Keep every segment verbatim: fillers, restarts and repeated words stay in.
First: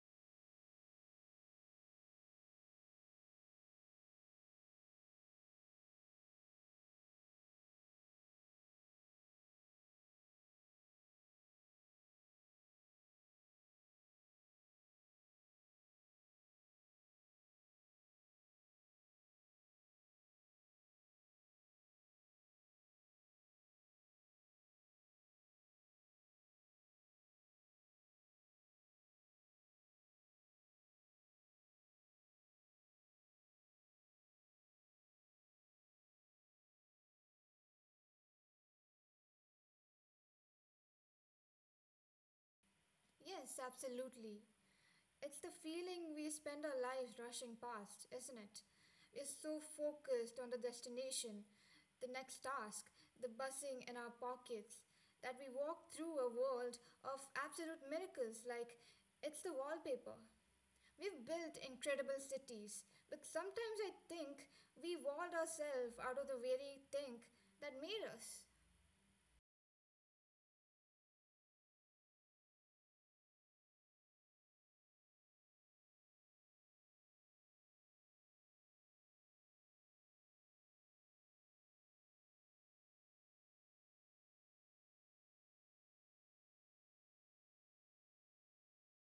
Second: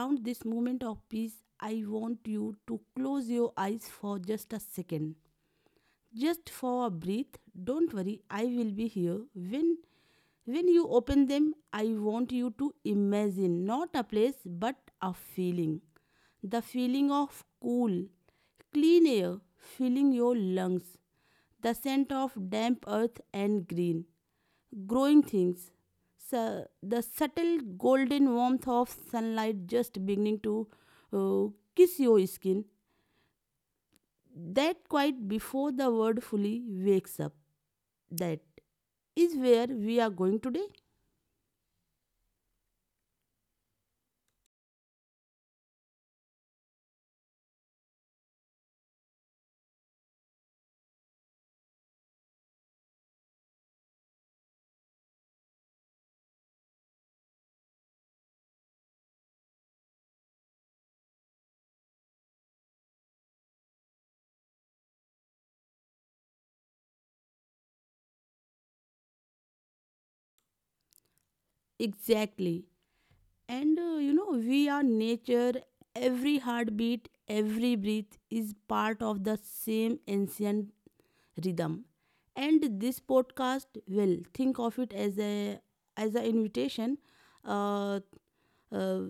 found this moment of peace, I want you to close your eyes for just a second. Just for a breath. Don't worry, I will be here. When when you open them, I want you to imagine not a place but a feeling. The feeling of cool, clean air filling your lungs, the scent of damp earth and green, growing things. So the subtle golden warmth of sunlight just beginning to uh, kiss your skin. That quite before the world fully wakes up. That is where we are going today. Yes, absolutely. It's the feeling we spend our lives rushing past, isn't it? We're so focused on the destination, the next task, the buzzing in our pockets, that we walk through a world of absolute miracles like it's the wallpaper. We've built incredible cities, but sometimes I think we walled ourselves out of the very thing that made us. Exactly. And uh, you know, we are nature. Every heartbeat, every breath is part of the same ancient rhythm. And this podcast, well, think of it as a as an invitation, uh, uh,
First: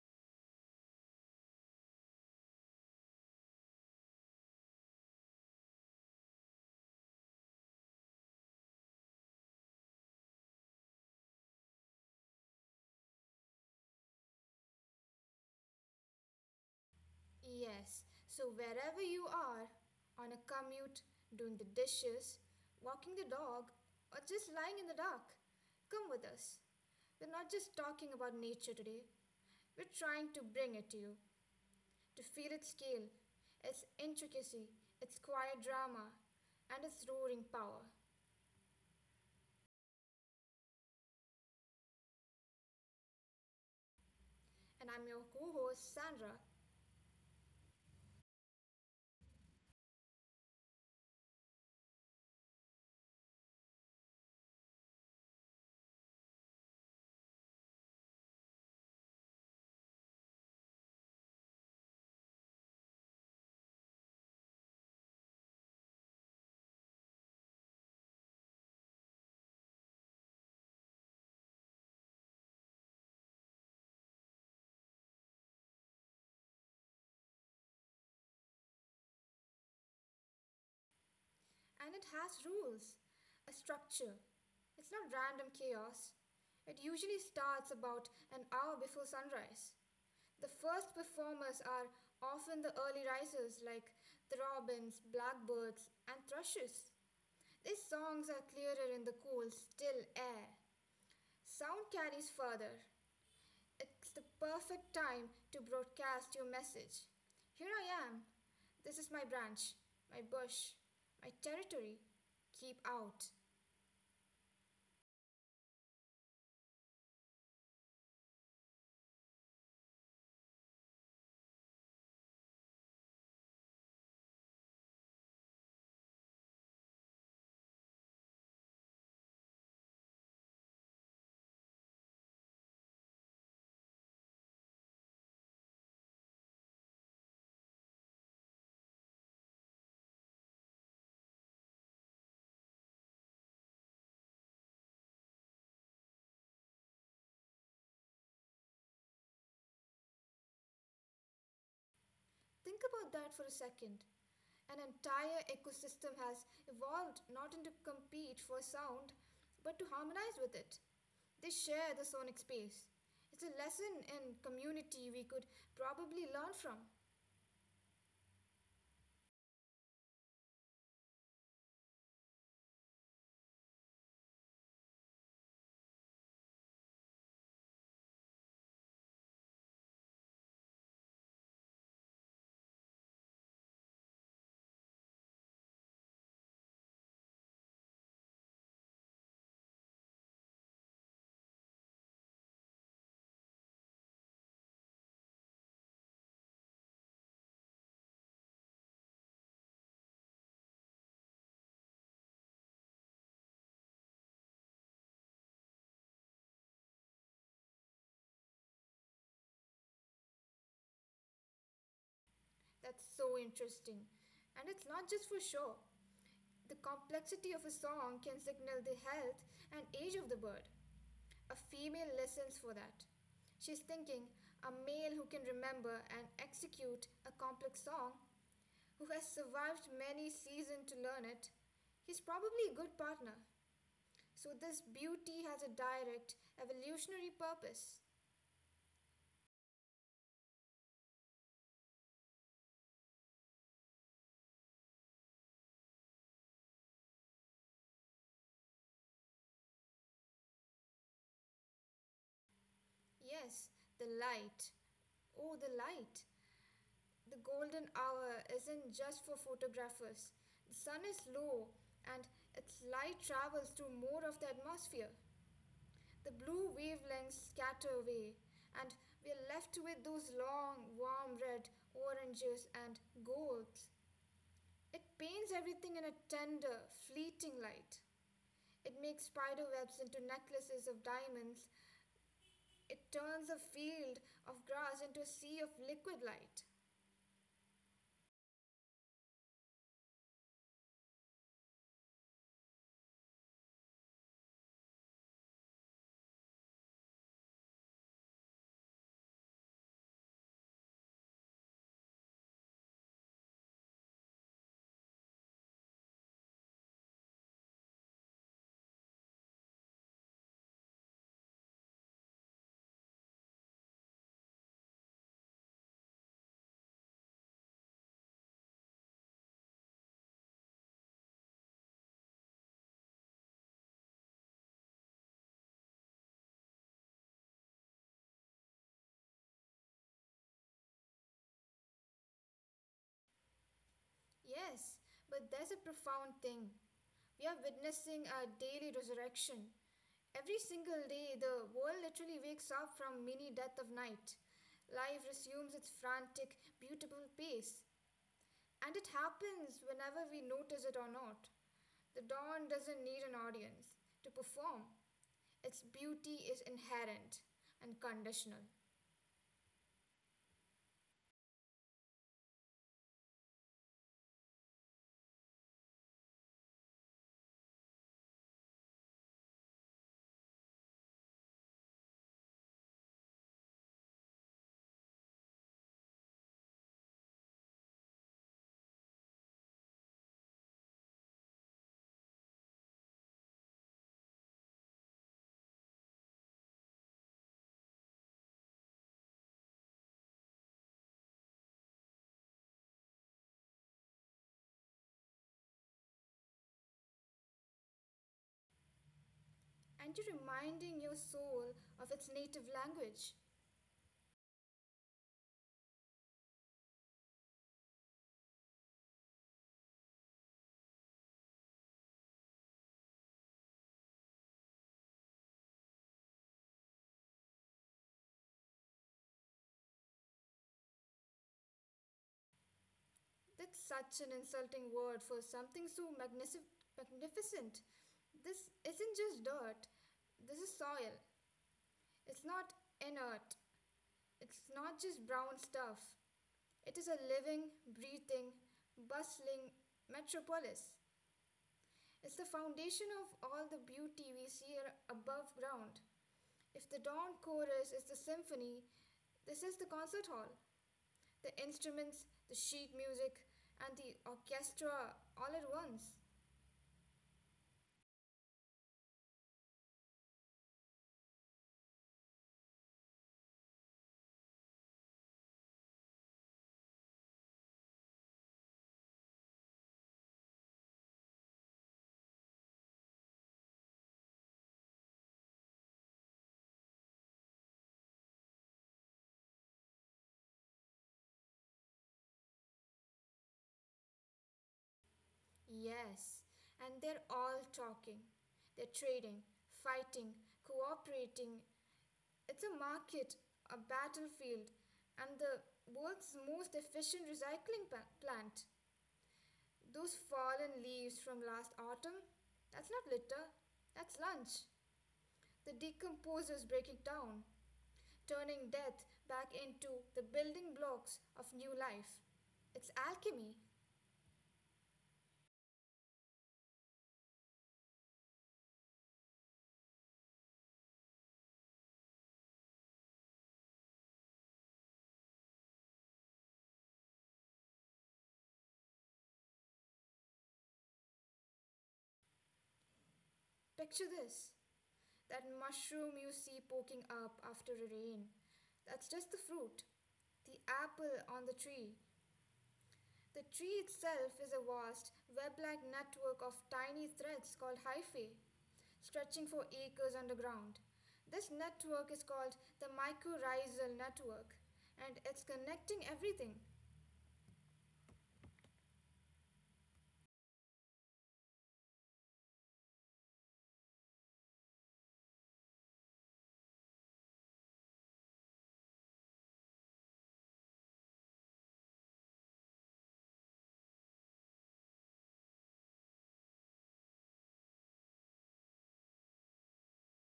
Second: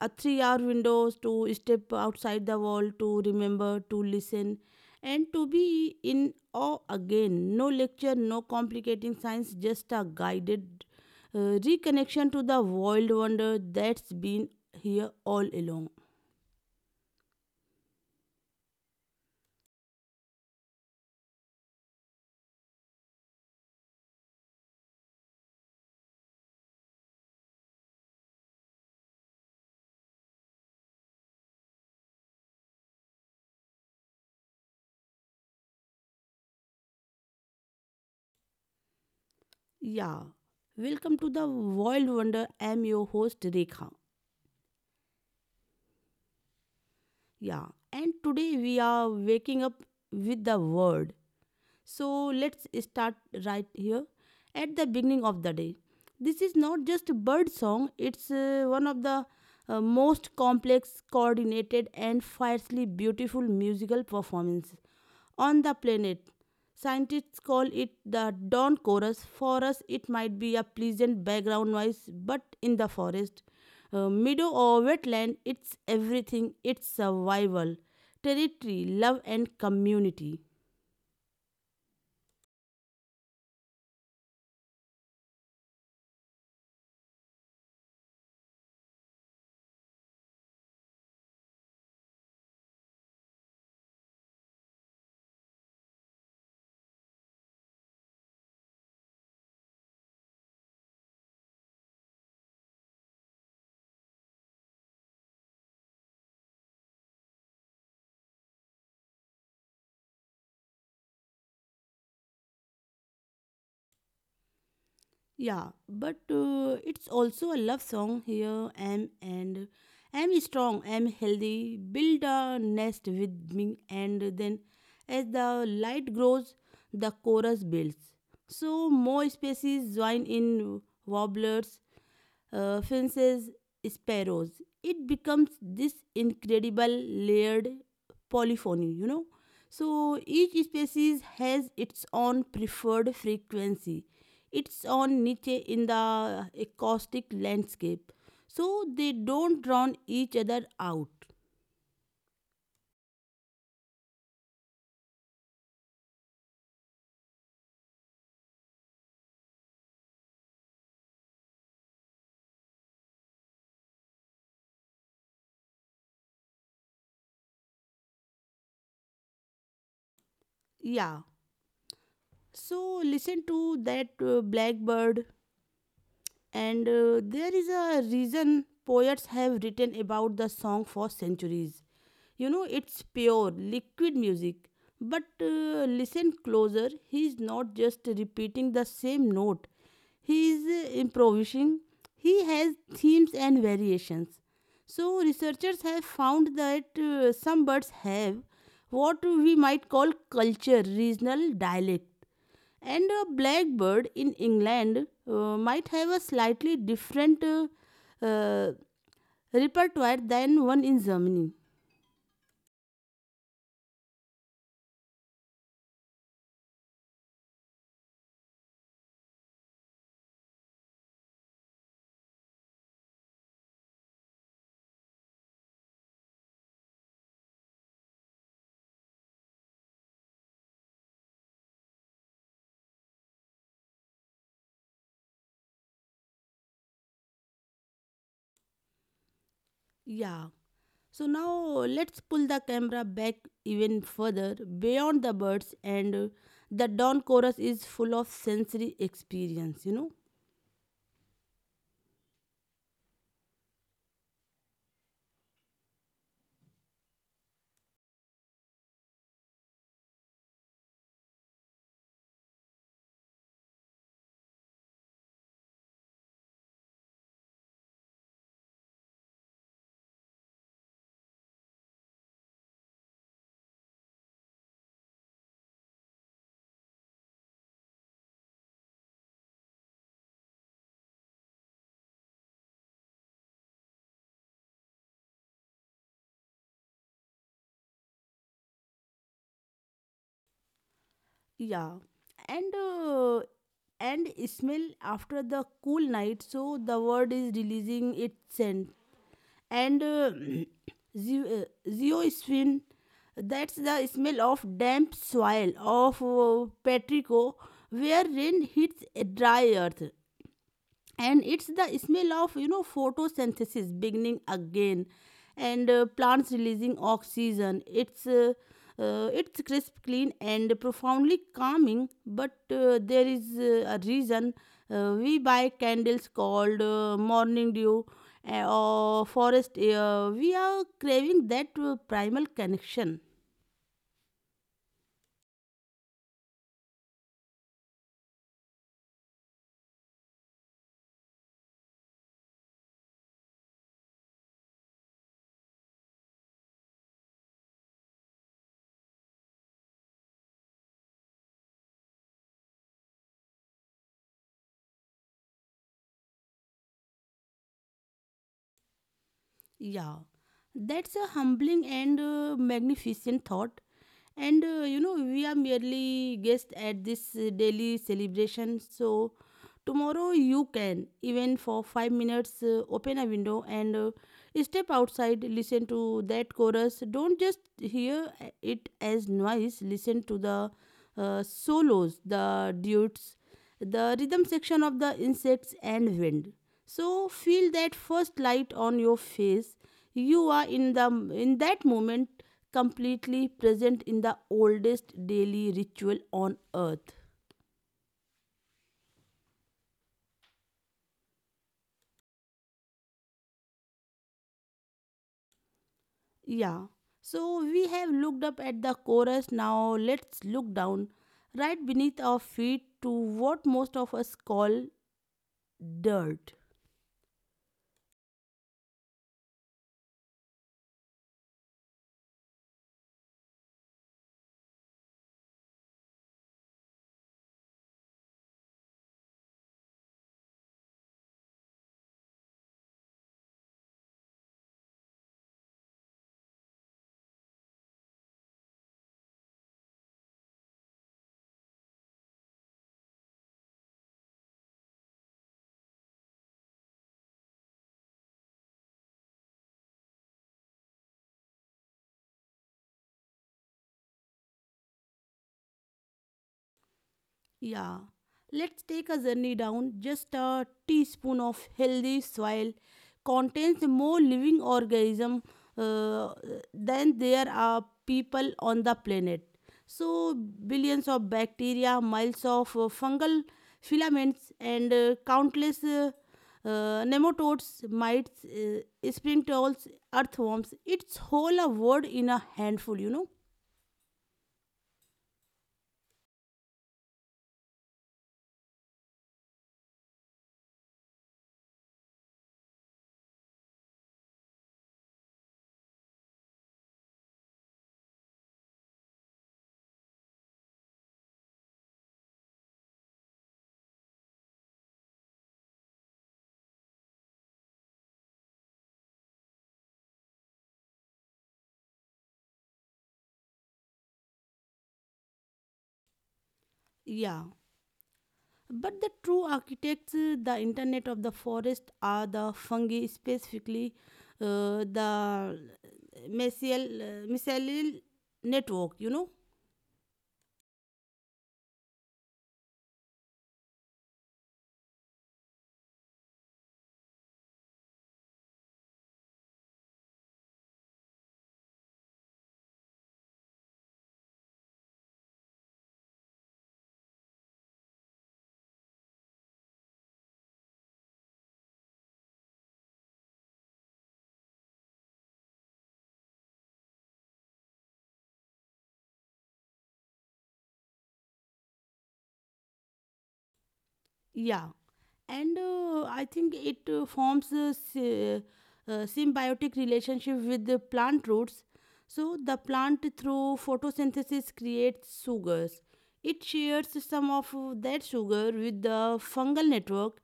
a three-hour window to step outside the wall, to remember, to listen, and to be in awe again. No lecture, no complicating science, just a guided uh, reconnection to the world wonder that's been here all along. Yes, so wherever you are, on a commute, doing the dishes, walking the dog, or just lying in the dark, come with us. We're not just talking about nature today, we're trying to bring it to you, to feel its scale, its intricacy, its quiet drama, and its roaring power. Yeah. Welcome to the World Wonder. I am your host Rekha. And I'm your co host, Sandra, Yeah, and today we are waking up with the word, so let's start right here at the beginning of the day. This is not just bird song, it's uh, one of the uh, most complex, coordinated, and fiercely beautiful musical performances on the planet. Scientists call it the dawn chorus. For us, it might be a pleasant background noise, but in the forest, uh, meadow, or wetland, it's everything. It's survival, territory, love, and community. and it has rules, a structure. It's not random chaos. It usually starts about an hour before sunrise. The first performers are often the early risers like the robins, blackbirds, and thrushes. These songs are clearer in the cool, still air. Sound carries further. It's the perfect time to broadcast your message. Here I am. This is my branch, my bush, my territory. Keep out. Yeah, but uh, it's also a love song here. Am and am strong, am healthy, build a nest with me. And then as the light grows, the chorus builds. So more species join in, warblers, uh, fences, sparrows. It becomes this incredible layered polyphony, you know. So each species has its own preferred frequency, its own niche in the acoustic landscape. So they don't drown each other out. Think about that for a second. An entire ecosystem has evolved not to compete for sound, but to harmonize with it. They share the sonic space. It's a lesson in community we could probably learn from. Yeah. So listen to that uh, blackbird. And uh, there is a reason poets have written about the song for centuries. You know, it's pure, liquid music. But uh, listen closer, he is not just repeating the same note, he is uh, improvising. He has themes and variations. So researchers have found that uh, some birds have what we might call culture, regional dialect, and a blackbird in England uh, might have a slightly different uh, uh, repertoire than one in Germany. That's so interesting. And it's not just for show. The complexity of a song can signal the health and age of the bird. A female listens for that. She's thinking, a male who can remember and execute a complex song, who has survived many seasons to learn it, he's probably a good partner. So, this beauty has a direct evolutionary purpose. Yeah. So now let's pull the camera back even further beyond the birds, and uh, the dawn chorus is full of sensory experience, you know. Yes, the light. Oh, the light. The golden hour isn't just for photographers. The sun is low and its light travels through more of the atmosphere. The blue wavelengths scatter away, and we're left with those long, warm red, oranges, and golds. It paints everything in a tender, fleeting light. It makes spider webs into necklaces of diamonds. It turns a field of grass into a sea of liquid light. Yeah. And uh, and smell. After the cool night, so the bird is releasing its scent and uh, ze- uh, zeosphin. That's the smell of damp soil of uh, Petrico, where rain hits a dry earth. And it's the smell of, you know photosynthesis beginning again, and uh, plants releasing oxygen. It's uh, uh, it's crisp, clean, and profoundly calming. But uh, there is uh, a reason uh, we buy candles called uh, morning dew uh, or forest air. We are craving that uh, primal connection. Yes, but there's a profound thing. We are witnessing a daily resurrection. Every single day, the world literally wakes up from mini death of night. Life resumes its frantic, beautiful pace, and it happens whenever we notice it or not. The dawn doesn't need an audience to perform, its beauty is inherent and conditional. Yeah, that's a humbling and uh, magnificent thought. And uh, you know, we are merely guests at this uh, daily celebration. So tomorrow, you can, even for 5 minutes, uh, open a window and uh, step outside. Listen to that chorus. Don't just hear uh, it as noise. Listen to the uh, solos, the duets, the rhythm section of the insects and wind. So feel that first light on your face. You are in the in that moment, completely present in the oldest daily ritual on earth. And you're reminding your soul of its native language. Yeah. So we have looked up at the chorus. Now let's look down right beneath our feet to what most of us call dirt. That's such an insulting word for something so magnific- magnificent. This isn't just dirt, this is soil. It's not inert, it's not just brown stuff. It is a living, breathing, bustling metropolis. It's the foundation of all the beauty we see ar- above ground. If the dawn chorus is the symphony, this is the concert hall. The instruments, the sheet music, and the orchestra all at once. Yeah. Let's take a journey down. Just a teaspoon of healthy soil contains more living organism uh, than there are people on the planet. So billions of bacteria, miles of uh, fungal filaments, and uh, countless uh, uh, nematodes, mites, uh, sprintrals, earthworms. It's whole a world in a handful. You know. Yes, and they're all talking. They're trading, fighting, cooperating. It's a market, a battlefield, and the world's most efficient recycling pa- plant. Those fallen leaves from last autumn, that's not litter, that's lunch. The decomposers break it down, turning death back into the building blocks of new life. It's alchemy. Yeah. But the true architects, uh, the internet of the forest, are the fungi, specifically uh, the mycel- uh, mycelial network, you know. Picture this. That mushroom you see poking up after a rain, that's just the fruit, the apple on the tree. The tree itself is a vast, web like network of tiny threads called hyphae, stretching for acres underground. This network is called the mycorrhizal network, and it's connecting everything. Yeah, and uh, I think it uh, forms a sy- uh, symbiotic relationship with the plant roots. So the plant, through photosynthesis, creates sugars. It shares some of that sugar with the fungal network,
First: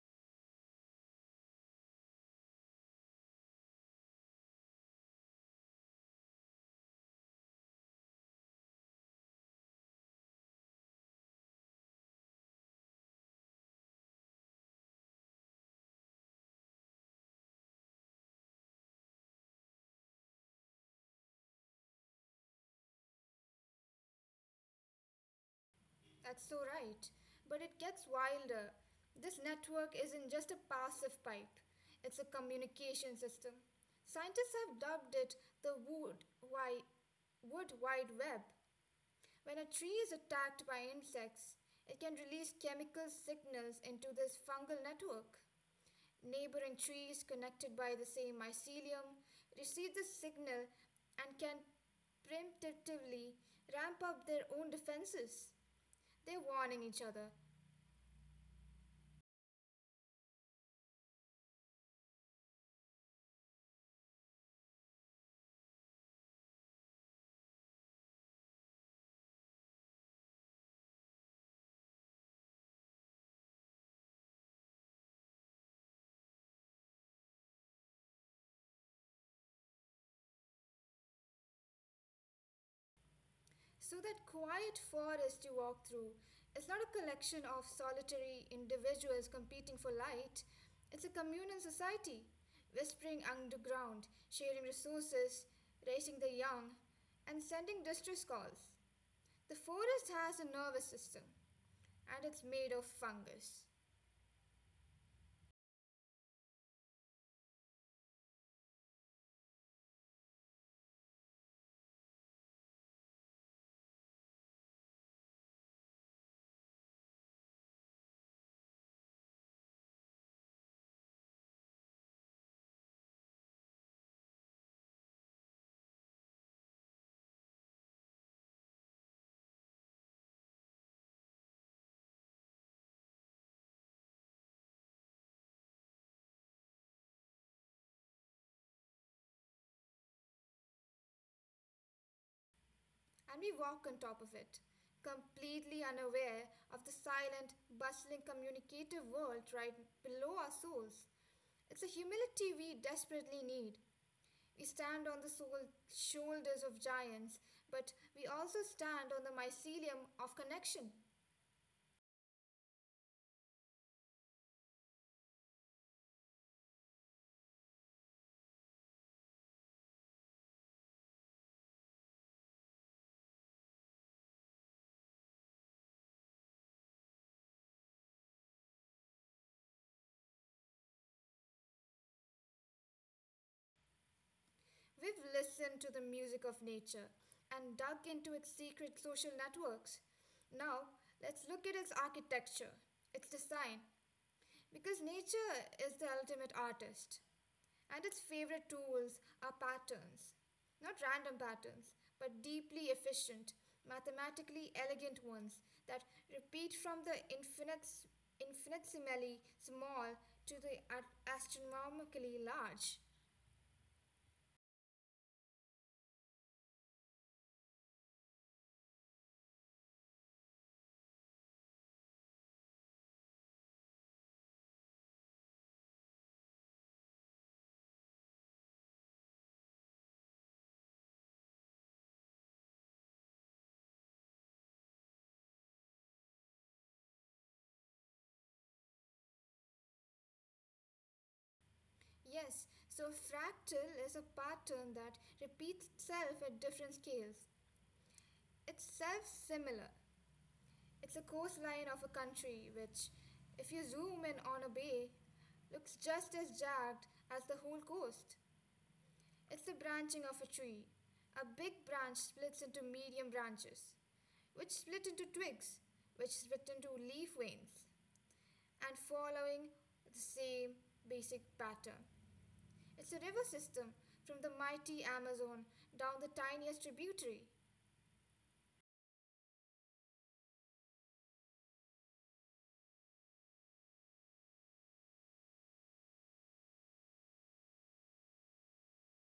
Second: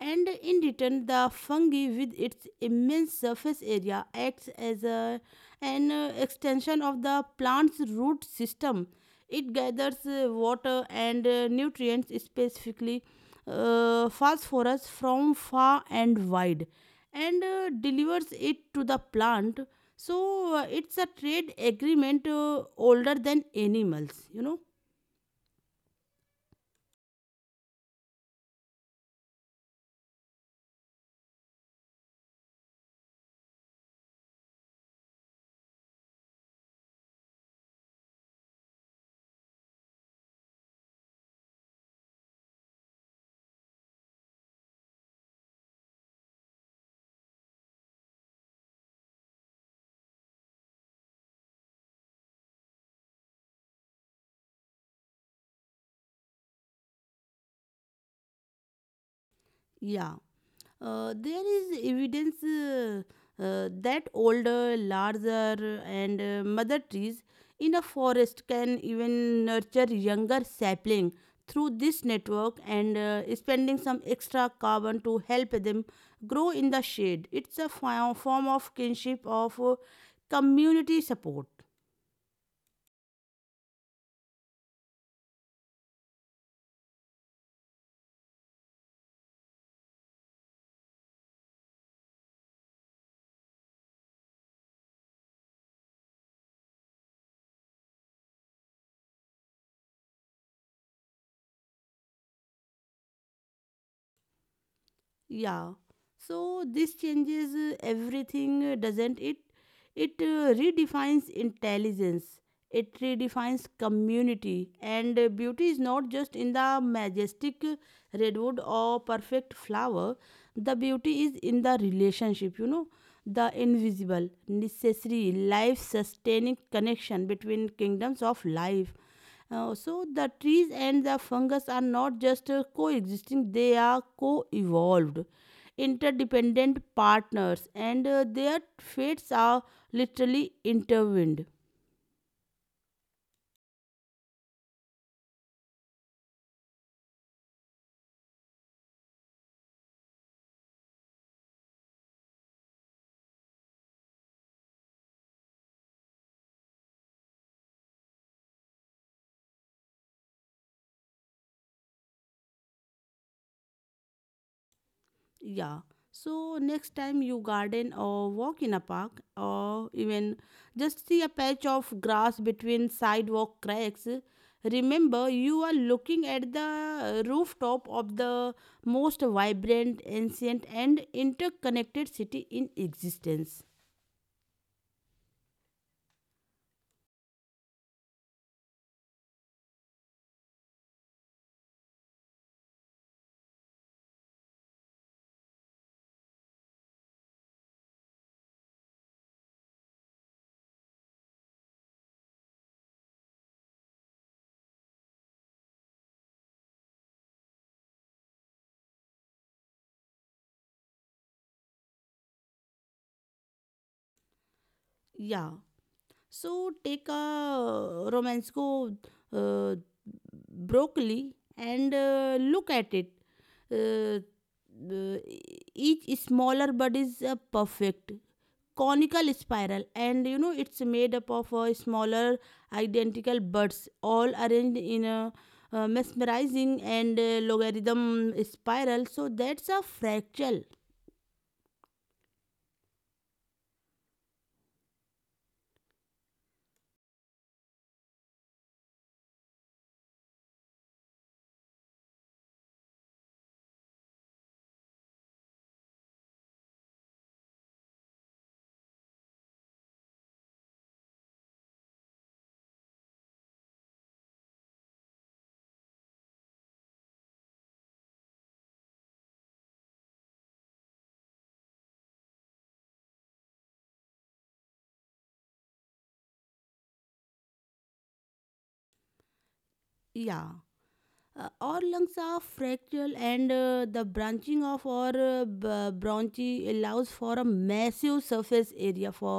and in return, the fungi, with its immense surface area, acts as a, an uh, extension of the plant's root system. It gathers uh, water and uh, nutrients, specifically uh, phosphorus, from far and wide, and uh, delivers it to the plant. So uh, it's a trade agreement uh, older than animals, you know. That's so right. But it gets wilder. This network isn't just a passive pipe, it's a communication system. Scientists have dubbed it the wood, wi- wood wide web. When a tree is attacked by insects, it can release chemical signals into this fungal network. Neighboring trees connected by the same mycelium receive the signal and can preemptively ramp up their own defenses. They're warning each other. Yeah. Uh, there is evidence uh, uh, that older, larger, and uh, mother trees in a forest can even nurture younger sapling through this network, and uh, spending some extra carbon to help them grow in the shade. It's a fi- form of kinship, of uh, community support. So, that quiet forest you walk through is not a collection of solitary individuals competing for light, it's a communal society, whispering underground, sharing resources, raising the young, and sending distress calls. The forest has a nervous system, and it's made of fungus. Yeah, so this changes uh, everything, uh, doesn't it? It uh, redefines intelligence, it redefines community, and uh, beauty is not just in the majestic uh, redwood or perfect flower. The beauty is in the relationship you know the invisible, necessary, life sustaining connection between kingdoms of life. Uh, so the trees and the fungus are not just uh, coexisting, they are co-evolved, interdependent partners, and uh, their fates are literally intertwined. And we walk on top of it, completely unaware of the silent, bustling, communicative world right below our souls. It's a humility we desperately need. We stand on the soul shoulders of giants, but we also stand on the mycelium of connection. Yeah. So next time you garden or walk in a park or even just see a patch of grass between sidewalk cracks, remember, you are looking at the rooftop of the most vibrant, ancient, and interconnected city in existence. We've listened to the music of nature and dug into its secret social networks. Now, let's look at its architecture, its design, because nature is the ultimate artist, and its favorite tools are patterns. Not random patterns, but deeply efficient, mathematically elegant ones that repeat from the infinite, infinitesimally small to the a- astronomically large. Yeah. So take a romance go uh, broccoli and uh, look at it. Uh, uh, each smaller bud is a perfect conical spiral, and you know it's made up of uh, smaller identical buds all arranged in a uh, mesmerizing and uh, logarithm spiral, so that's a fractal. Yes, so fractal is a pattern that repeats itself at different scales. It's self similar, it's a coastline of a country which, if you zoom in on a bay, looks just as jagged as the whole coast. It's the branching of a tree. A big branch splits into medium branches, which split into twigs, which split into leaf veins, and following the same basic pattern. It's a river system from the mighty Amazon down the tiniest tributary. Yeah. Uh, our lungs are fractal, and uh, the branching of our uh, b- bronchi allows for a massive surface area for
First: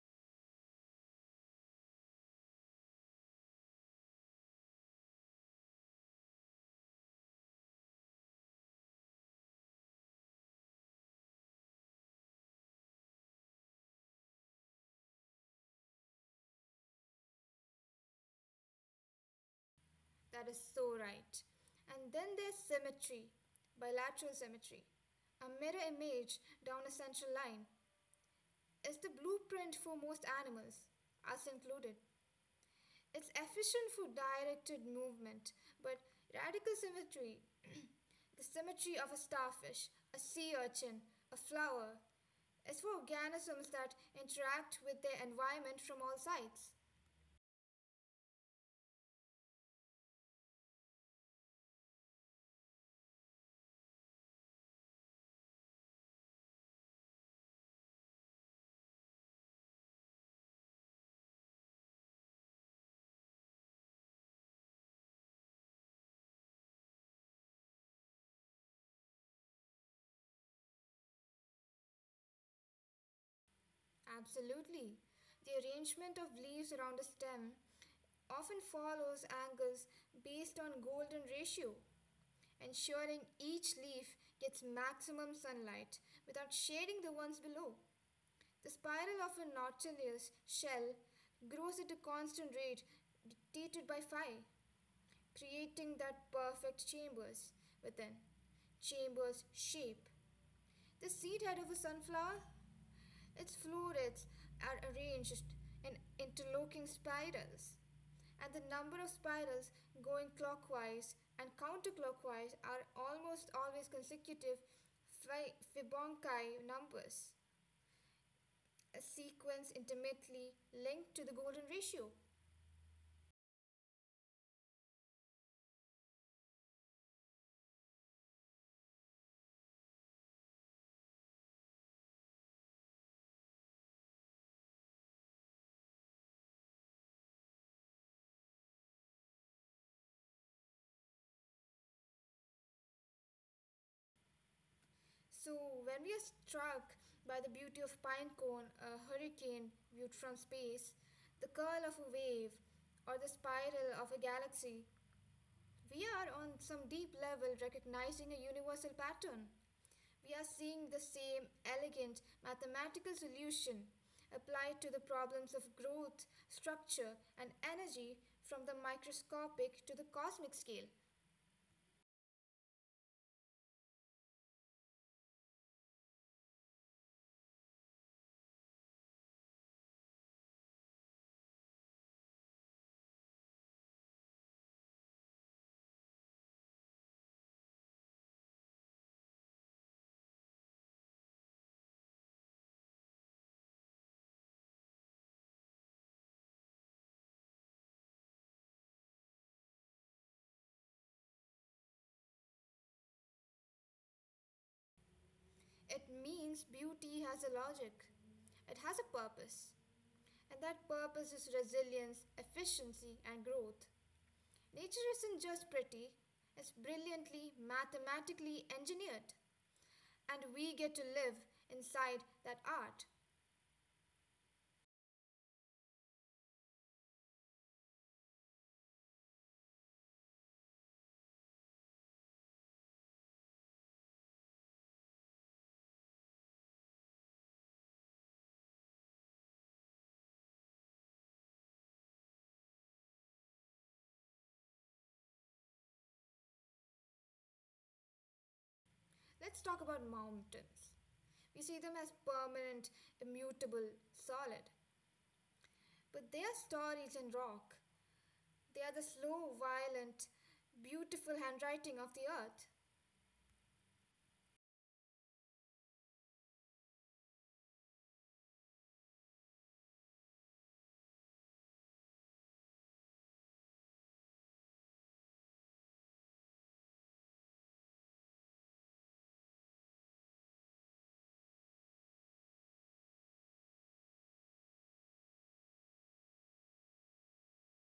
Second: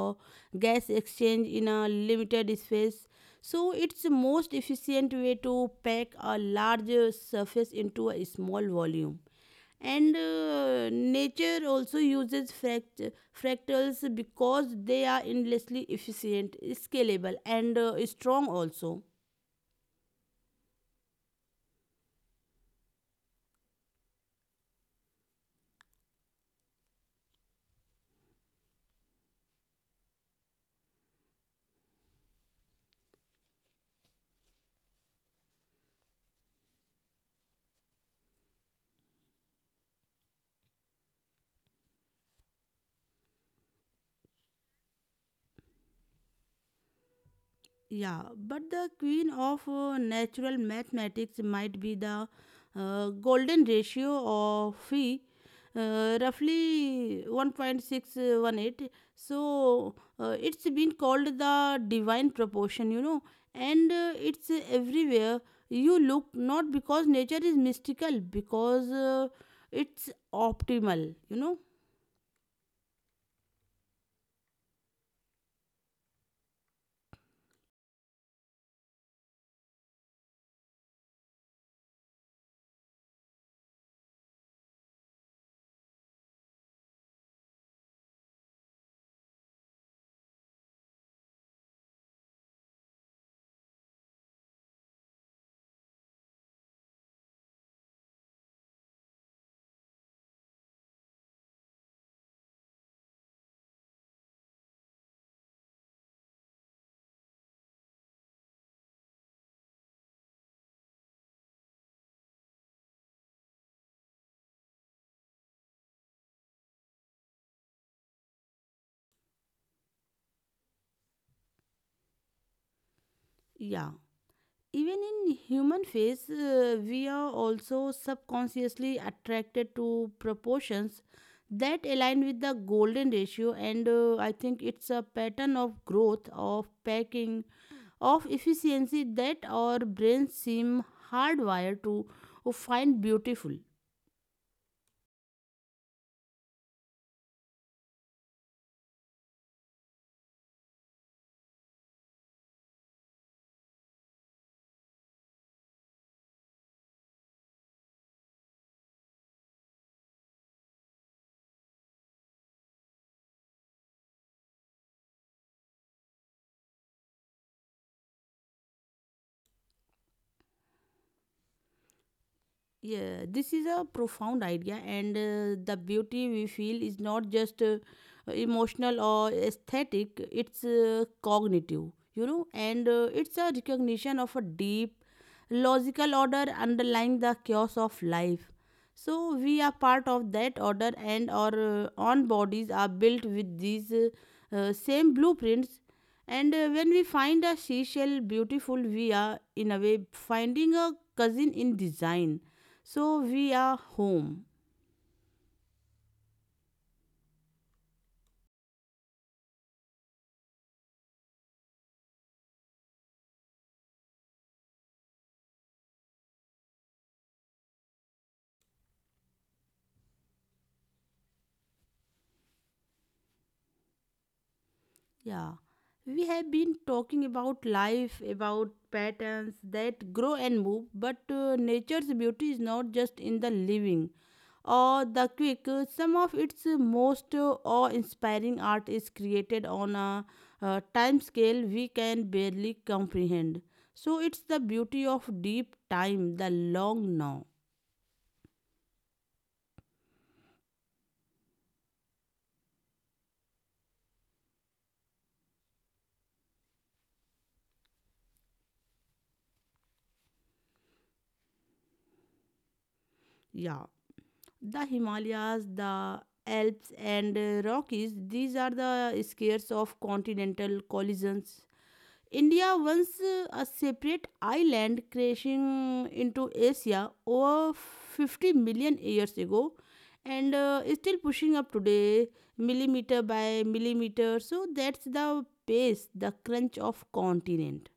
gas exchange in a limited space. So it's the most efficient way to pack a large uh, surface into a small volume. And uh, nature also uses fract- fractals because they are endlessly efficient, scalable, and uh, strong also. That is so right. And then there's symmetry, bilateral symmetry. A mirror image down a central line is the blueprint for most animals, us included. It's efficient for directed movement, but radical symmetry, the symmetry of a starfish, a sea urchin, a flower, is for organisms that interact with their environment from all sides. Yeah, but the queen of uh, natural mathematics might be the uh, golden ratio of phi, uh, roughly one point six one eight. So uh, it's been called the divine proportion, you know, and uh, it's everywhere you look, not because nature is mystical, because uh, it's optimal, you know. Absolutely. The arrangement of leaves around a stem often follows angles based on golden ratio, ensuring each leaf gets maximum sunlight without shading the ones below. The spiral of a nautilus shell grows at a constant rate dictated by phi, creating that perfect chambers within. Chambers shape. The seed head of a sunflower, its florets are arranged in interlocking spirals, and the number of spirals going clockwise and counterclockwise are almost always consecutive Fibonacci numbers, a sequence intimately linked to the golden ratio. Yeah. Even in human face, uh, we are also subconsciously attracted to proportions that align with the golden ratio, and uh, I think it's a pattern of growth, of packing, of efficiency that our brains seem hardwired to find beautiful. So, when we are struck by the beauty of pinecone, a hurricane viewed from space, the curl of a wave, or the spiral of a galaxy, we are on some deep level recognizing a universal pattern. We are seeing the same elegant mathematical solution applied to the problems of growth, structure, and energy from the microscopic to the cosmic scale. Yeah, this is a profound idea, and uh, the beauty we feel is not just uh, emotional or aesthetic, it's uh, cognitive, you know, and uh, it's a recognition of a deep, logical order underlying the chaos of life. So we are part of that order, and our uh, own bodies are built with these uh, uh, same blueprints. And uh, when we find a seashell beautiful, we are, in a way, finding a cousin in design, so we are home. It means beauty has a logic, it has a purpose, and that purpose is resilience, efficiency, and growth. Nature isn't just pretty, it's brilliantly mathematically engineered. And we get to live inside that art. Yeah. We have been talking about life, about patterns that grow and move, but uh, nature's beauty is not just in the living or the quick. Uh, Some of its most uh, awe inspiring art is created on a, uh time scale we can barely comprehend. So it's the beauty of deep time, the long now. Let's talk about mountains. We see them as permanent, immutable, solid. But they are stories in rock. They are the slow, violent, beautiful handwriting of the earth. Yeah. The Himalayas, the Alps, and uh, Rockies. These are the scares of continental collisions. India, once uh, a separate island, crashing into Asia over 50 million years ago, and uh, is still pushing up today, millimeter by millimeter. So that's the pace, the crunch of continent.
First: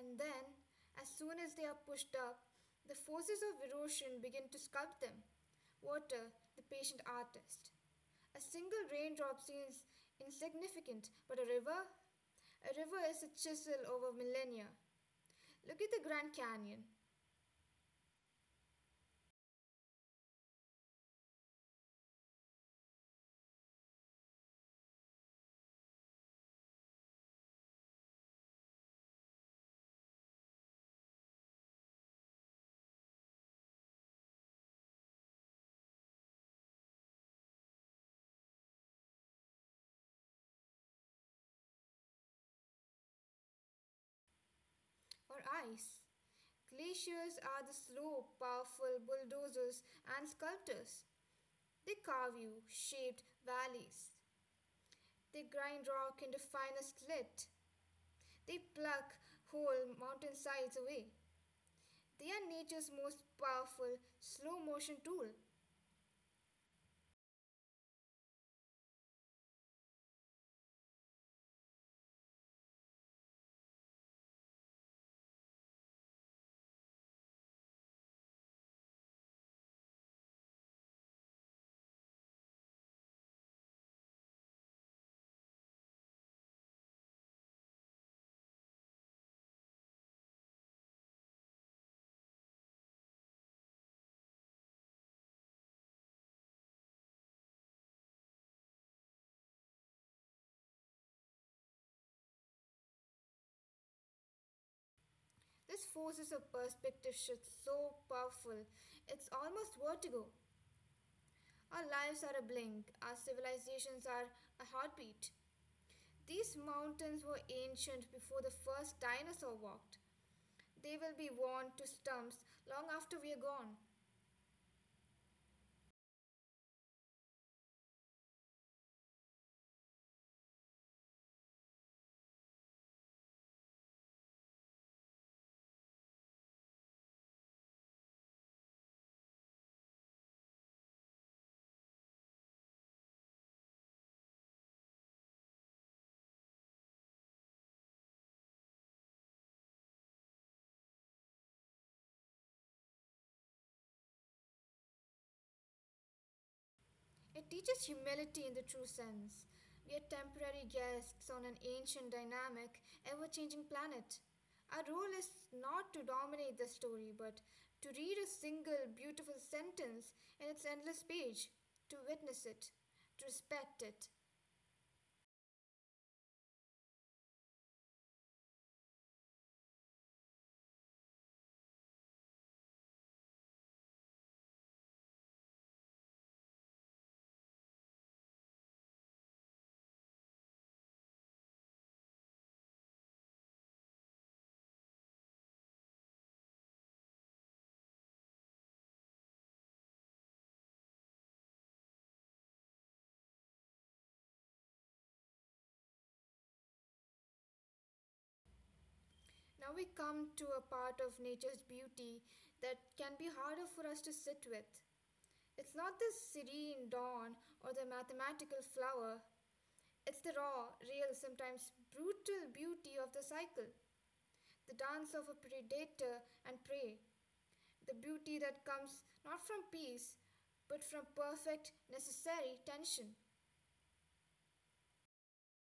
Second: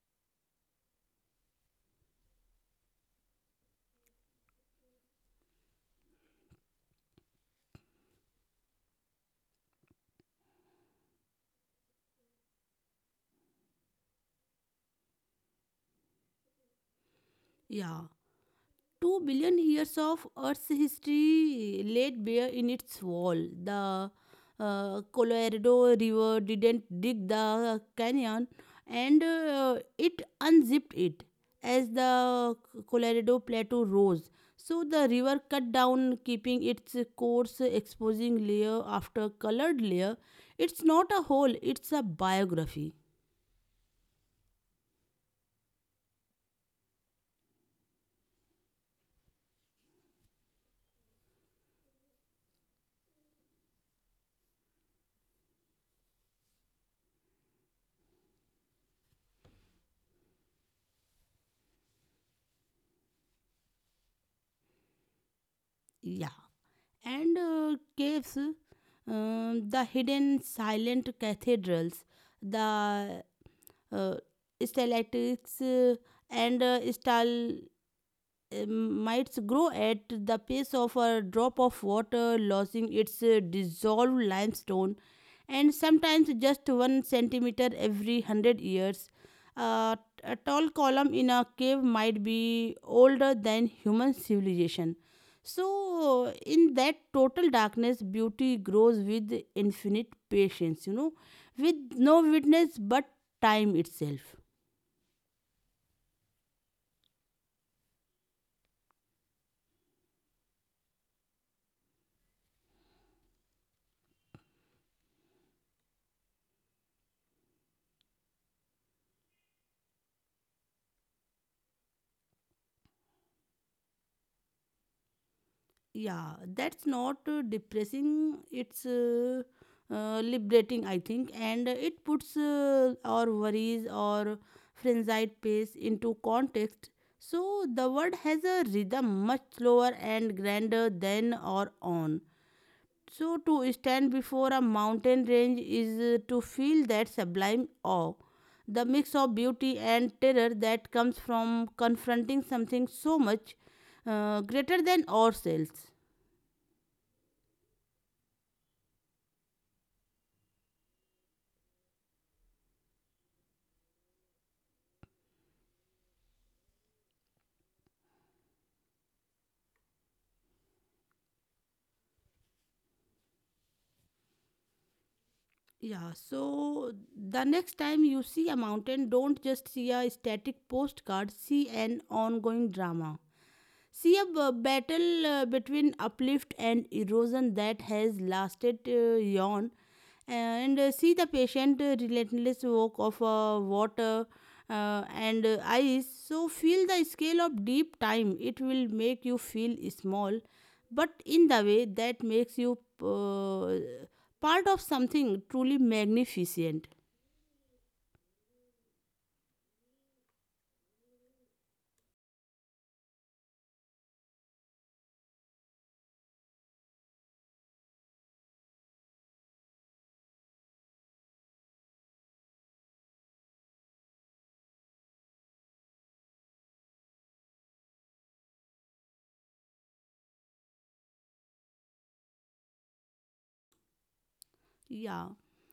And then, as soon as they are pushed up, the forces of erosion begin to sculpt them. Water, the patient artist. A single raindrop seems insignificant, but a river? A river is a chisel over millennia. Look at the Grand Canyon, Yeah. 2 billion years of Earth's history laid bare in its wall. The uh, Colorado River didn't dig the canyon, and uh, it unzipped it as the Colorado Plateau rose. So the river cut down, keeping its course, exposing layer after colored layer. It's not a hole, it's a biography. or ice. Glaciers are the slow, powerful bulldozers and sculptors. They carve you shaped valleys. They grind rock into finest grit. They pluck whole mountainsides away. They are nature's most powerful slow motion tool. Yeah. and uh, caves, um, the hidden silent cathedrals, the uh, stalactites uh, and uh, stal um, mites grow at the pace of a drop of water, losing its uh, dissolved limestone, and sometimes just one centimeter every hundred years. Uh, a tall column in a cave might be older than human civilization. So in that total darkness, beauty grows with infinite patience, you know, with no witness but time itself. This forces a perspective shift so powerful, it's almost vertigo. Our lives are a blink, our civilizations are a heartbeat. These mountains were ancient before the first dinosaur walked. They will be worn to stumps long after we are gone. yeah that's not uh, depressing. It's uh, uh, liberating, I think, and uh, it puts uh, our worries or frenzied pace into context. So the world has a rhythm much slower and grander than our own. So to stand before a mountain range is uh, to feel that sublime awe, the mix of beauty and terror that comes from confronting something so much uh, greater than ourselves. It teaches humility in the true sense. We are temporary guests on an ancient, dynamic, ever changing planet. Our role is not to dominate the story, but to read a single beautiful sentence in its endless page, to witness it, to respect it. Yeah, so the next time you see a mountain, don't just see a static postcard, see an ongoing drama. See a b- battle uh, between uplift and erosion that has lasted uh, yon, and uh, see the patient, uh, relentless work of uh, water uh, and uh, ice. So feel the scale of deep time. It will make you feel small, but in the way that makes you uh, part of something truly magnificent. Now we come to a part of nature's beauty that can be harder for us to sit with. It's not the serene dawn or the mathematical flower. It's the raw, real, sometimes brutal beauty of the cycle, the dance of a predator and prey, the beauty that comes not from peace, but from perfect, necessary tension. Yeah.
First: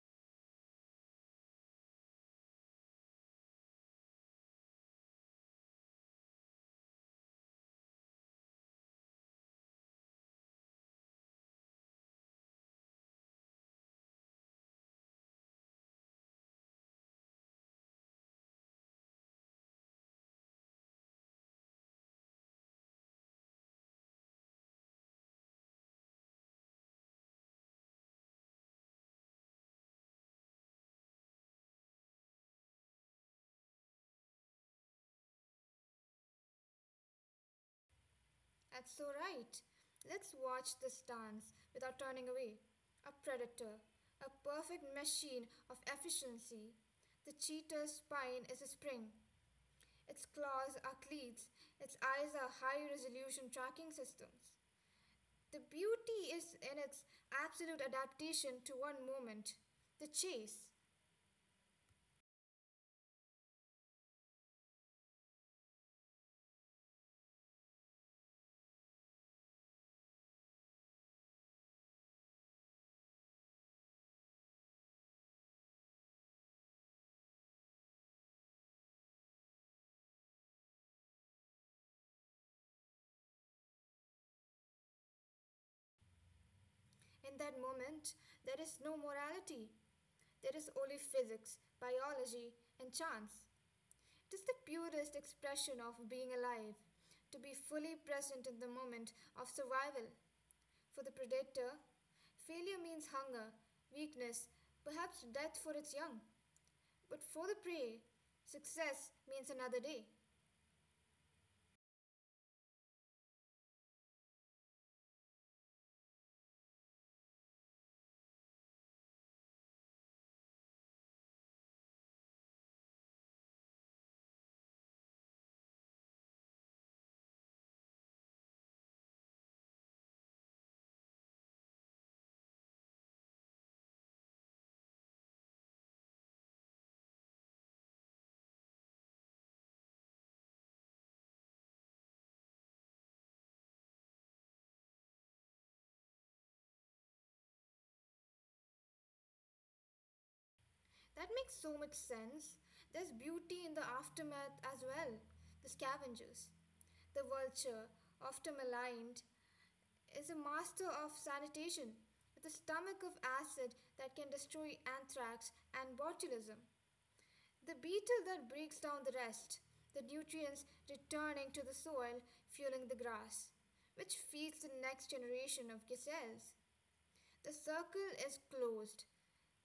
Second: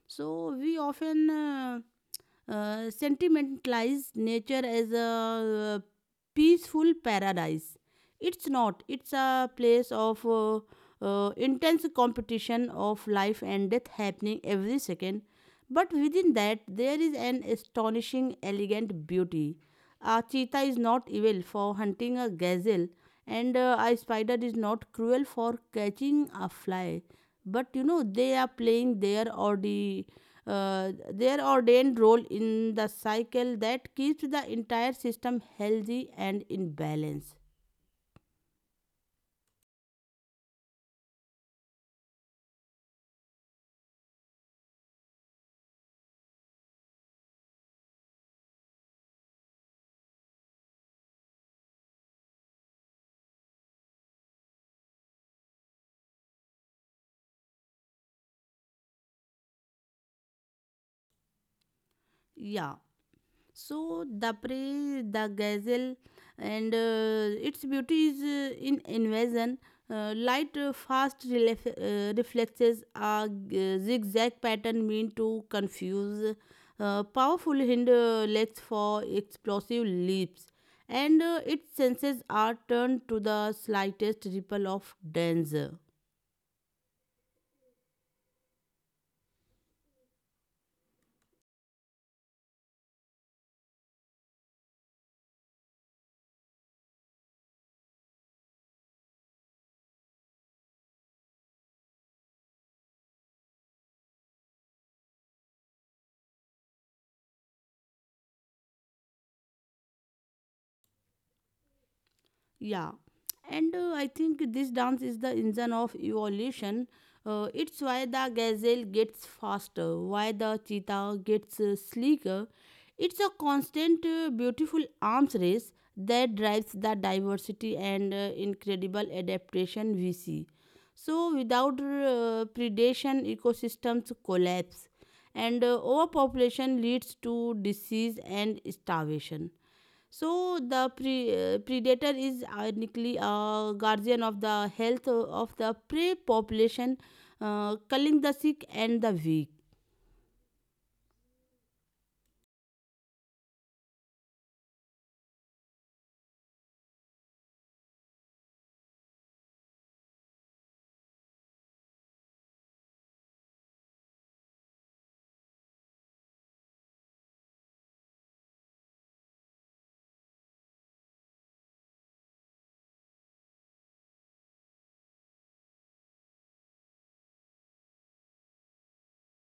So we often. Uh, uh, sentimentalize nature as a uh, peaceful paradise. It's not. It's a place of uh, uh, intense competition, of life and death happening every second. But within that, there is an astonishing, elegant beauty. A cheetah is not evil for hunting a gazelle, and uh, a spider is not cruel for catching a fly. But, you know, they are playing their ordi uh, their ordained role in the cycle that keeps the entire system healthy and in balance. That's so right. Let's watch this dance without turning away. A predator, a perfect machine of efficiency. The cheetah's spine is a spring. Its claws are cleats, its eyes are high resolution tracking systems. The beauty is in its absolute adaptation to one moment, the chase. Yeah. So the prey, the gazelle, and uh, its beauty is uh, in invasion. Uh, light, uh, fast relef- uh, reflexes, are uh, zigzag pattern meant to confuse. Uh, powerful hind uh, legs for explosive leaps, and uh, its senses are turned to the slightest ripple of danger. In that moment, there is no morality. There is only physics, biology, and chance. It is the purest expression of being alive, to be fully present in the moment of survival. For the predator, failure means hunger, weakness, perhaps death for its young. But for the prey, success means another day. Yeah, and uh, I think this dance is the engine of evolution. Uh, it's why the gazelle gets faster, why the cheetah gets uh, sleeker. It's a constant, uh, beautiful arms race that drives the diversity and uh, incredible adaptation we see. So, without uh, predation, ecosystems collapse, and uh, overpopulation leads to disease and starvation. So the pre- uh, predator is ironically a guardian of the health of the prey population, uh, culling the sick and the weak. That makes so much sense. There's beauty in the aftermath as well. The scavengers. The vulture, often maligned, is a master of sanitation with a stomach of acid that can destroy anthrax and botulism. The beetle that breaks down the rest, the nutrients returning to the soil, fueling the grass, which feeds the next generation of gazelles. The circle is closed,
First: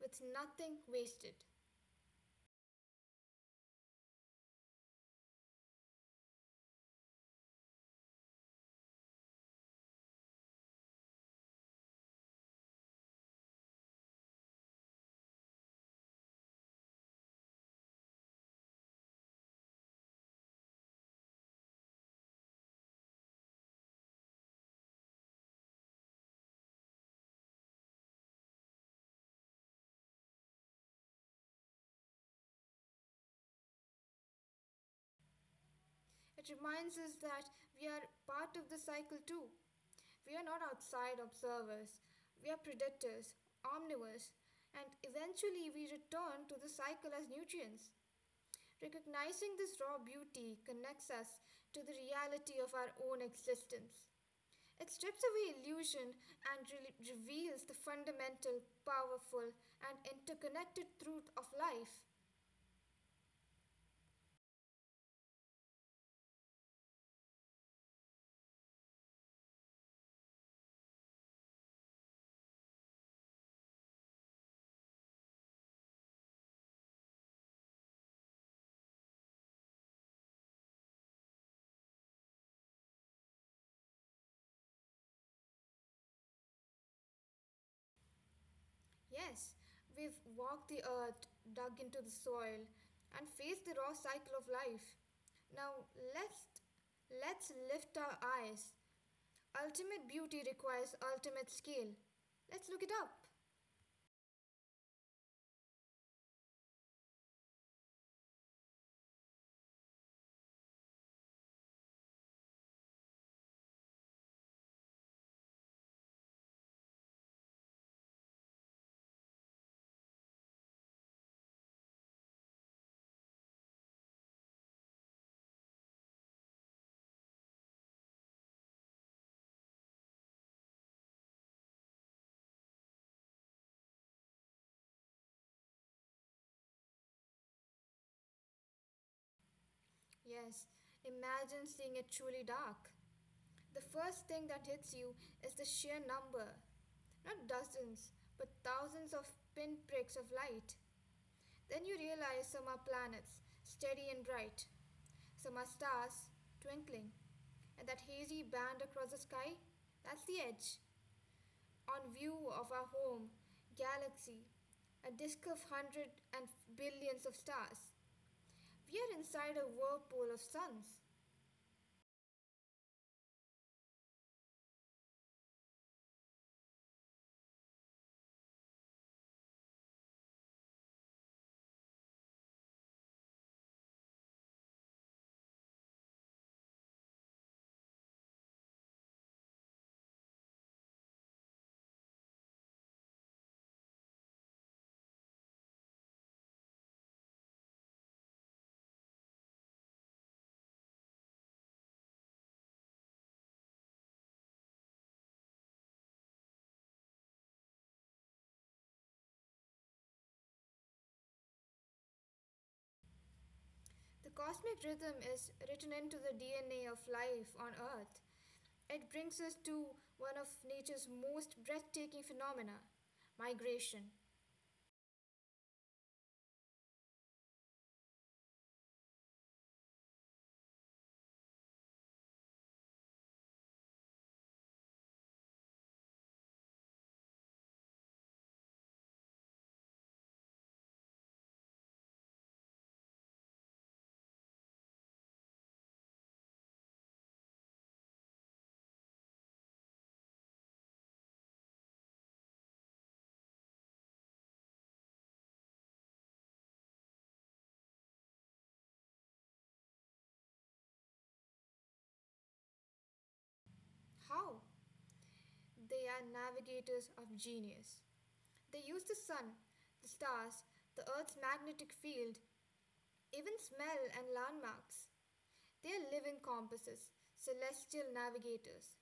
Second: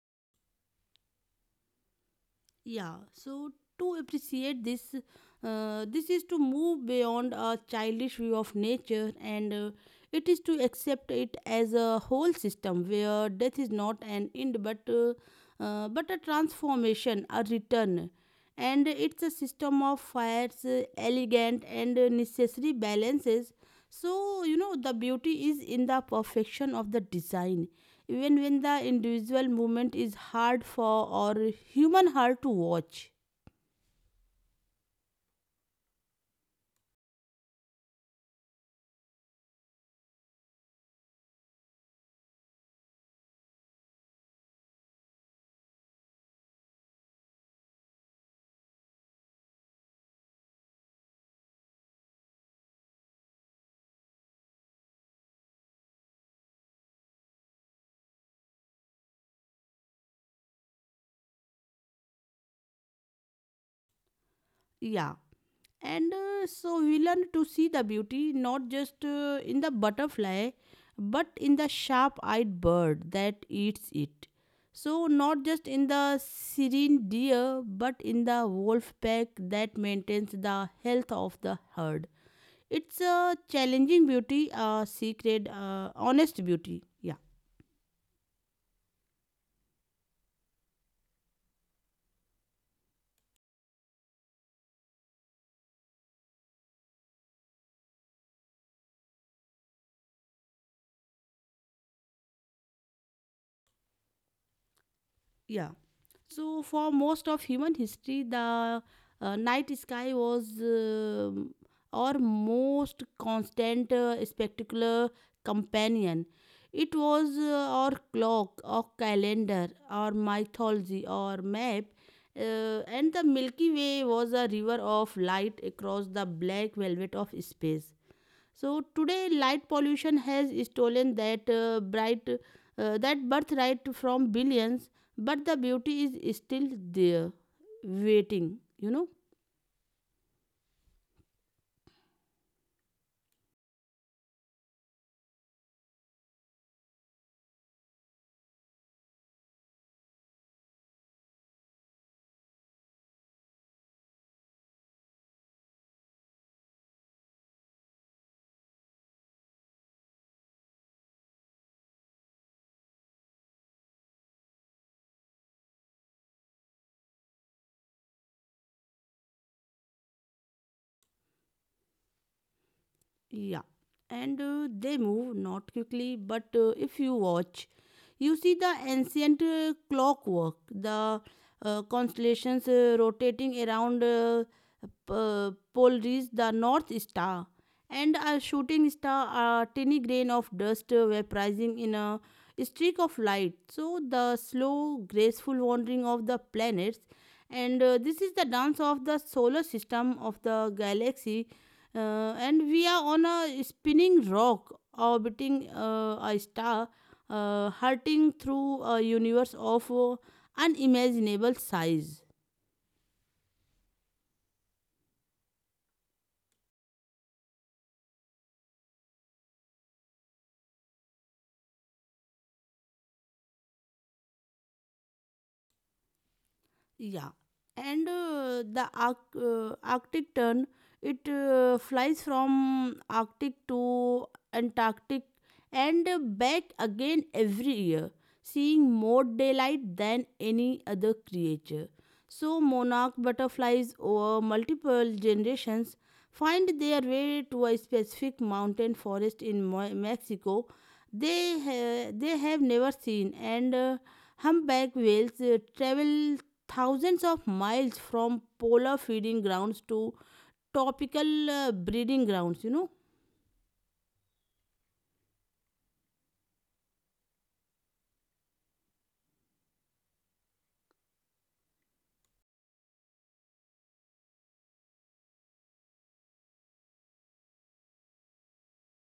with nothing wasted. Yeah. So to appreciate this, uh, this is to move beyond a childish view of nature, and uh, it is to accept it as a whole system where death is not an end, but uh, uh, but a transformation, a return. And it's a system of fires, uh, elegant and uh, necessary balances. So, you know, the beauty is in the perfection of the design. Even when the individual movement is hard for, or human, hard to watch. It reminds us that we are part of the cycle too. We are not outside observers, we are predators, omnivores, and eventually we return to the cycle as nutrients. Recognizing this raw beauty connects us to the reality of our own existence. It strips away illusion and re- reveals the fundamental, powerful, and interconnected truth of life. Yeah. And uh, so we learn to see the beauty, not just uh, in the butterfly, but in the sharp eyed bird that eats it. So, not just in the serene deer, but in the wolf pack that maintains the health of the herd. It's a challenging beauty, a secret, uh, honest beauty. Yeah. Yes, we've walked the earth, dug into the soil, and faced the raw cycle of life. Now let's let's lift our eyes. Ultimate beauty requires ultimate skill. Let's look it up. Yeah. So for most of human history, the uh, night sky was um our most constant, uh, spectacular companion. It was uh, our clock, our calendar, our mythology, our map, uh, and the Milky Way was a river of light across the black velvet of space. So today, light pollution has stolen that uh, bright, uh, that birthright from billions, but the beauty is still there, waiting, you know. Yes, imagine seeing it truly dark. The first thing that hits you is the sheer number. Not dozens, but thousands of pinpricks of light. Then you realize some are planets, steady and bright, some are stars, twinkling, and that hazy band across the sky? That's the edge, on view of our home, galaxy, a disk of hundreds and billions of stars. We are inside a whirlpool of suns. Yeah, and uh, they move not quickly, but uh, if you watch, you see the ancient uh, clockwork, the uh, constellations uh, rotating around uh, p- uh, polaris, the North Star, and a shooting star, a tiny grain of dust uh, vaporizing in a streak of light. So, the slow, graceful wandering of the planets, and uh, this is the dance of the solar system, of the galaxy. Uh, and we are on a spinning rock orbiting uh, a star, uh, hurtling through a universe of uh, unimaginable size. The cosmic rhythm is written into the D N A of life on Earth. It brings us to one of nature's most breathtaking phenomena, migration. Yeah, and uh, the Arc- uh, Arctic tern, it uh, flies from Arctic to Antarctic and uh, back again every year, seeing more daylight than any other creature. So monarch butterflies, over multiple generations, find their way to a specific mountain forest in Mo- Mexico they ha- they have never seen, and uh, humpback whales uh, travel thousands of miles from polar feeding grounds to tropical uh, breeding grounds, you know. How? They are navigators of genius. They use the sun, the stars, the earth's magnetic field, even smell and landmarks. They are living compasses, celestial navigators.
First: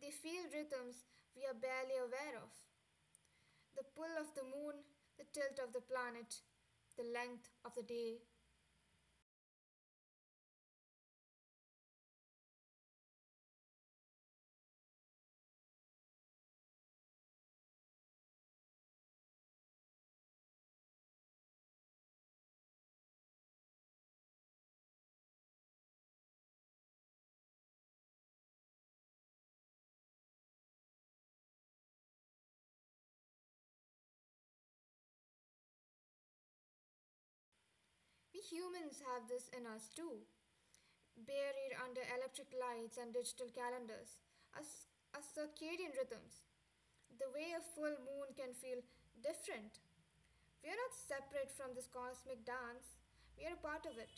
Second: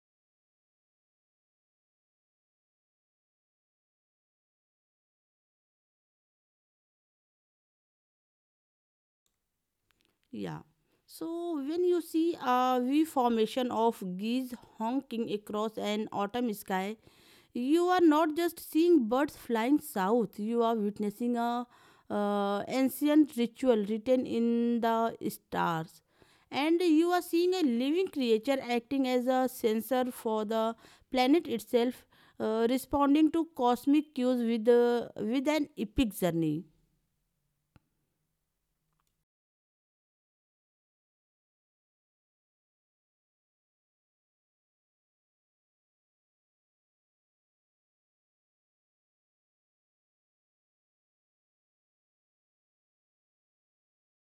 They feel rhythms we are barely aware of, the pull of the moon, the tilt of the planet, the length of the day. Yeah, so when you see a v formation of geese honking across an autumn sky, you are not just seeing birds flying south, you are witnessing a uh, ancient ritual written in the stars. And you are seeing a living creature acting as a sensor for the planet itself, uh, responding to cosmic cues with, uh, with an epic journey. We humans have this in us too. Buried under electric lights and digital calendars, are, s- are circadian rhythms. The way a full moon can feel different. We are not separate from this cosmic dance, we are a part of it.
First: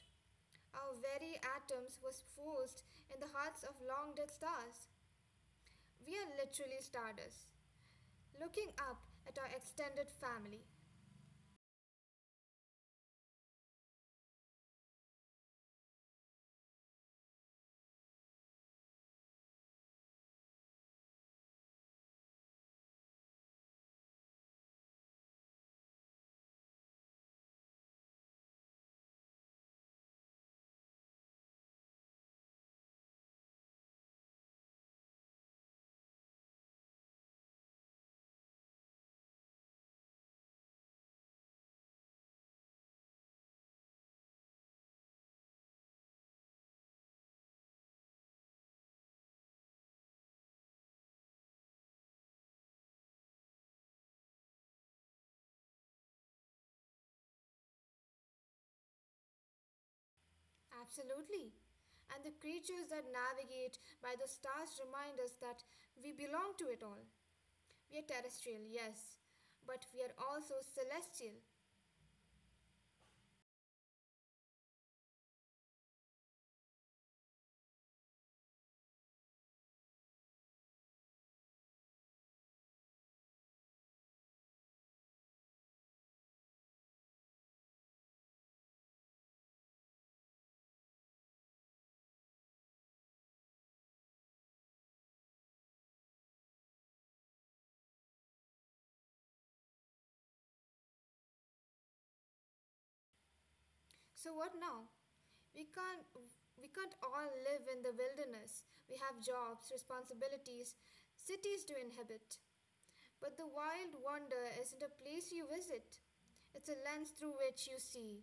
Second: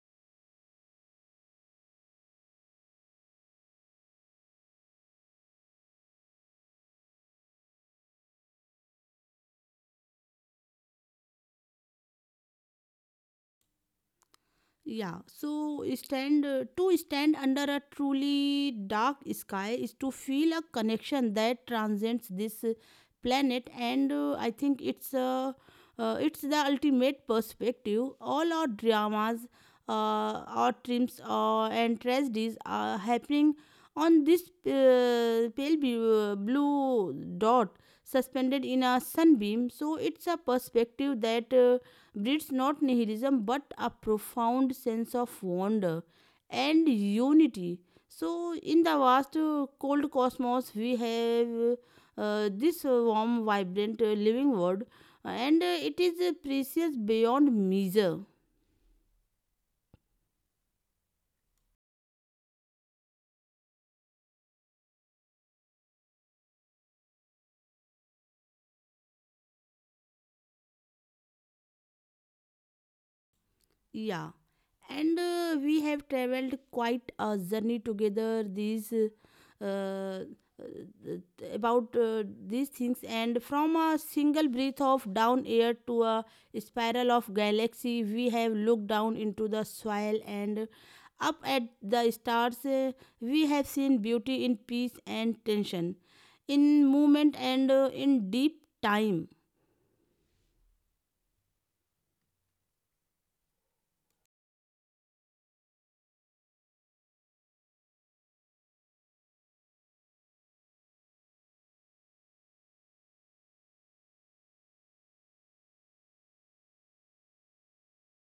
Our very atoms was forged in the hearts of long dead stars. We are literally stardust, looking up at our extended family. Yeah, so stand uh, to stand under a truly dark sky is to feel a connection that transcends this uh, planet, and uh, I think it's uh, uh, it's the ultimate perspective. All our dramas, uh, our triumphs, uh, and tragedies are happening on this uh, pale bu- blue dot suspended in a sunbeam. So it's a perspective that. Uh, breeds not nihilism but a profound sense of wonder and unity. So, in the vast, uh, cold cosmos, we have uh, this uh, warm, vibrant, uh, living world, and uh, it is uh, precious beyond measure. Absolutely. And the creatures that navigate by the stars remind us that we belong to it all. We are terrestrial, yes, but we are also celestial. Yeah, and uh, we have traveled quite a journey together. These uh, uh, about uh, these things, and from a single breath of down air to a spiral of galaxy, we have looked down into the soil and up at the stars. Uh, we have seen beauty in peace and tension, in movement and uh, in deep time. So what now? We can't we can't all live in the wilderness. We have jobs, responsibilities, cities to inhabit. But the wild wonder isn't a place you visit. It's a lens through which you see.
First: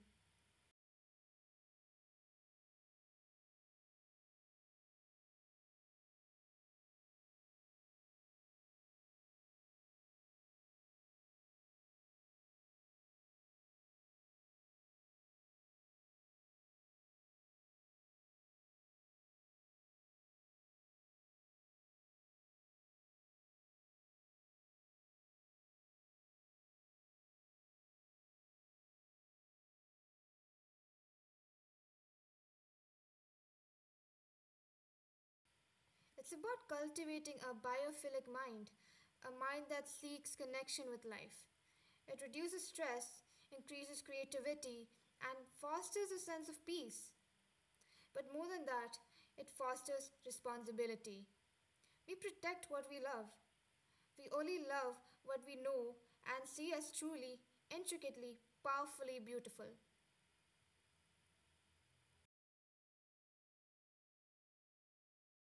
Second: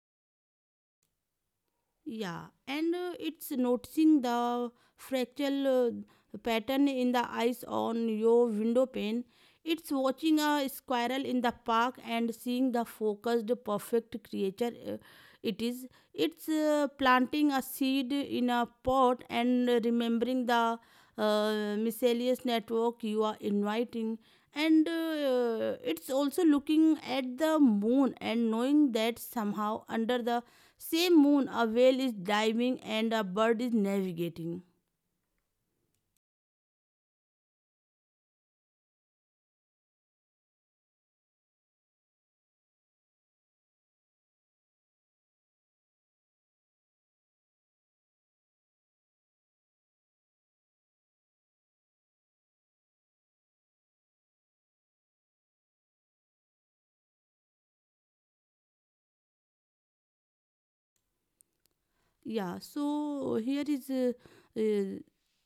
Yeah, and uh, it's noticing the fractal uh, pattern in the ice on your window pane. It's watching a squirrel in the park and seeing the focused, perfect creature uh, it is. It's uh, planting a seed in a pot and remembering the uh, miscellaneous network you are inviting. And uh, it's also looking at the moon and knowing that somehow under the same moon, a whale is diving and a bird is navigating. It's about cultivating a biophilic mind, a mind that seeks connection with life. It reduces stress, increases creativity, and fosters a sense of peace. But more than that, it fosters responsibility. We protect what we love. We only love what we know and see as truly, intricately, powerfully beautiful. Yeah, so here is uh, uh,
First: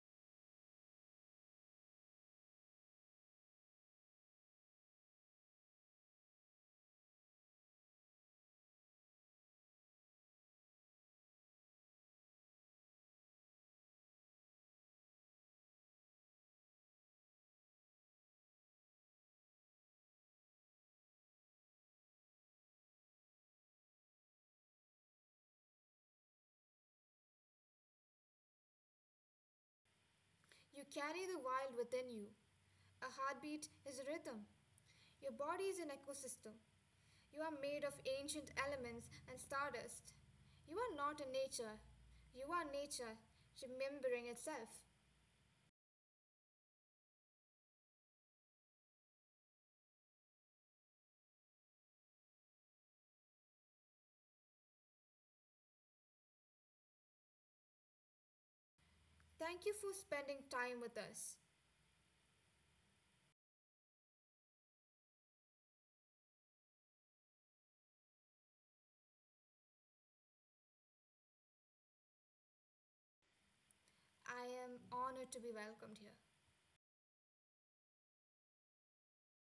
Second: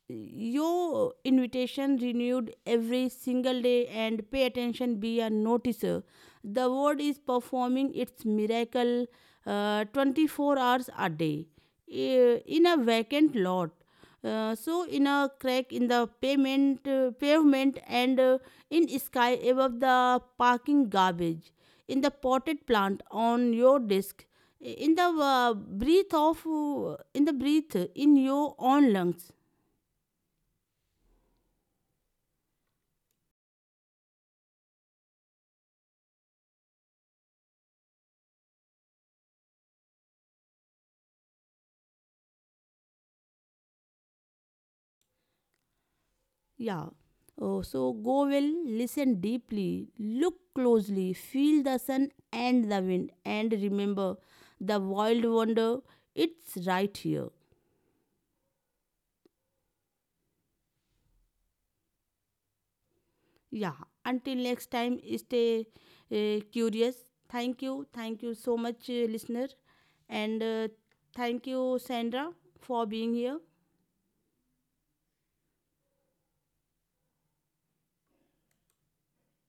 your invitation renewed every single day. And pay attention, be a noticer. The word is performing its miracle uh, twenty-four hours a day, eh, in a vacant lot. Uh, so in a crack in the pavement, uh, pavement, and uh, in sky above the parking garbage, in the potted plant on your desk, in the uh, breath of uh, in the breath in your own lungs. You carry the wild within you. A heartbeat is a rhythm. Your body is an ecosystem. You are made of ancient elements and stardust. You are not in nature. You are nature remembering itself. Yeah. Oh, so go well, listen deeply, look closely, feel the sun and the wind, and remember the wild wonder, it's right here. Thank you for spending time with us. Yeah. Until next time, stay uh, curious. Thank you. Thank you so much, uh, listener. And uh, thank you, Sandra, for being here. I am honored to be welcomed here.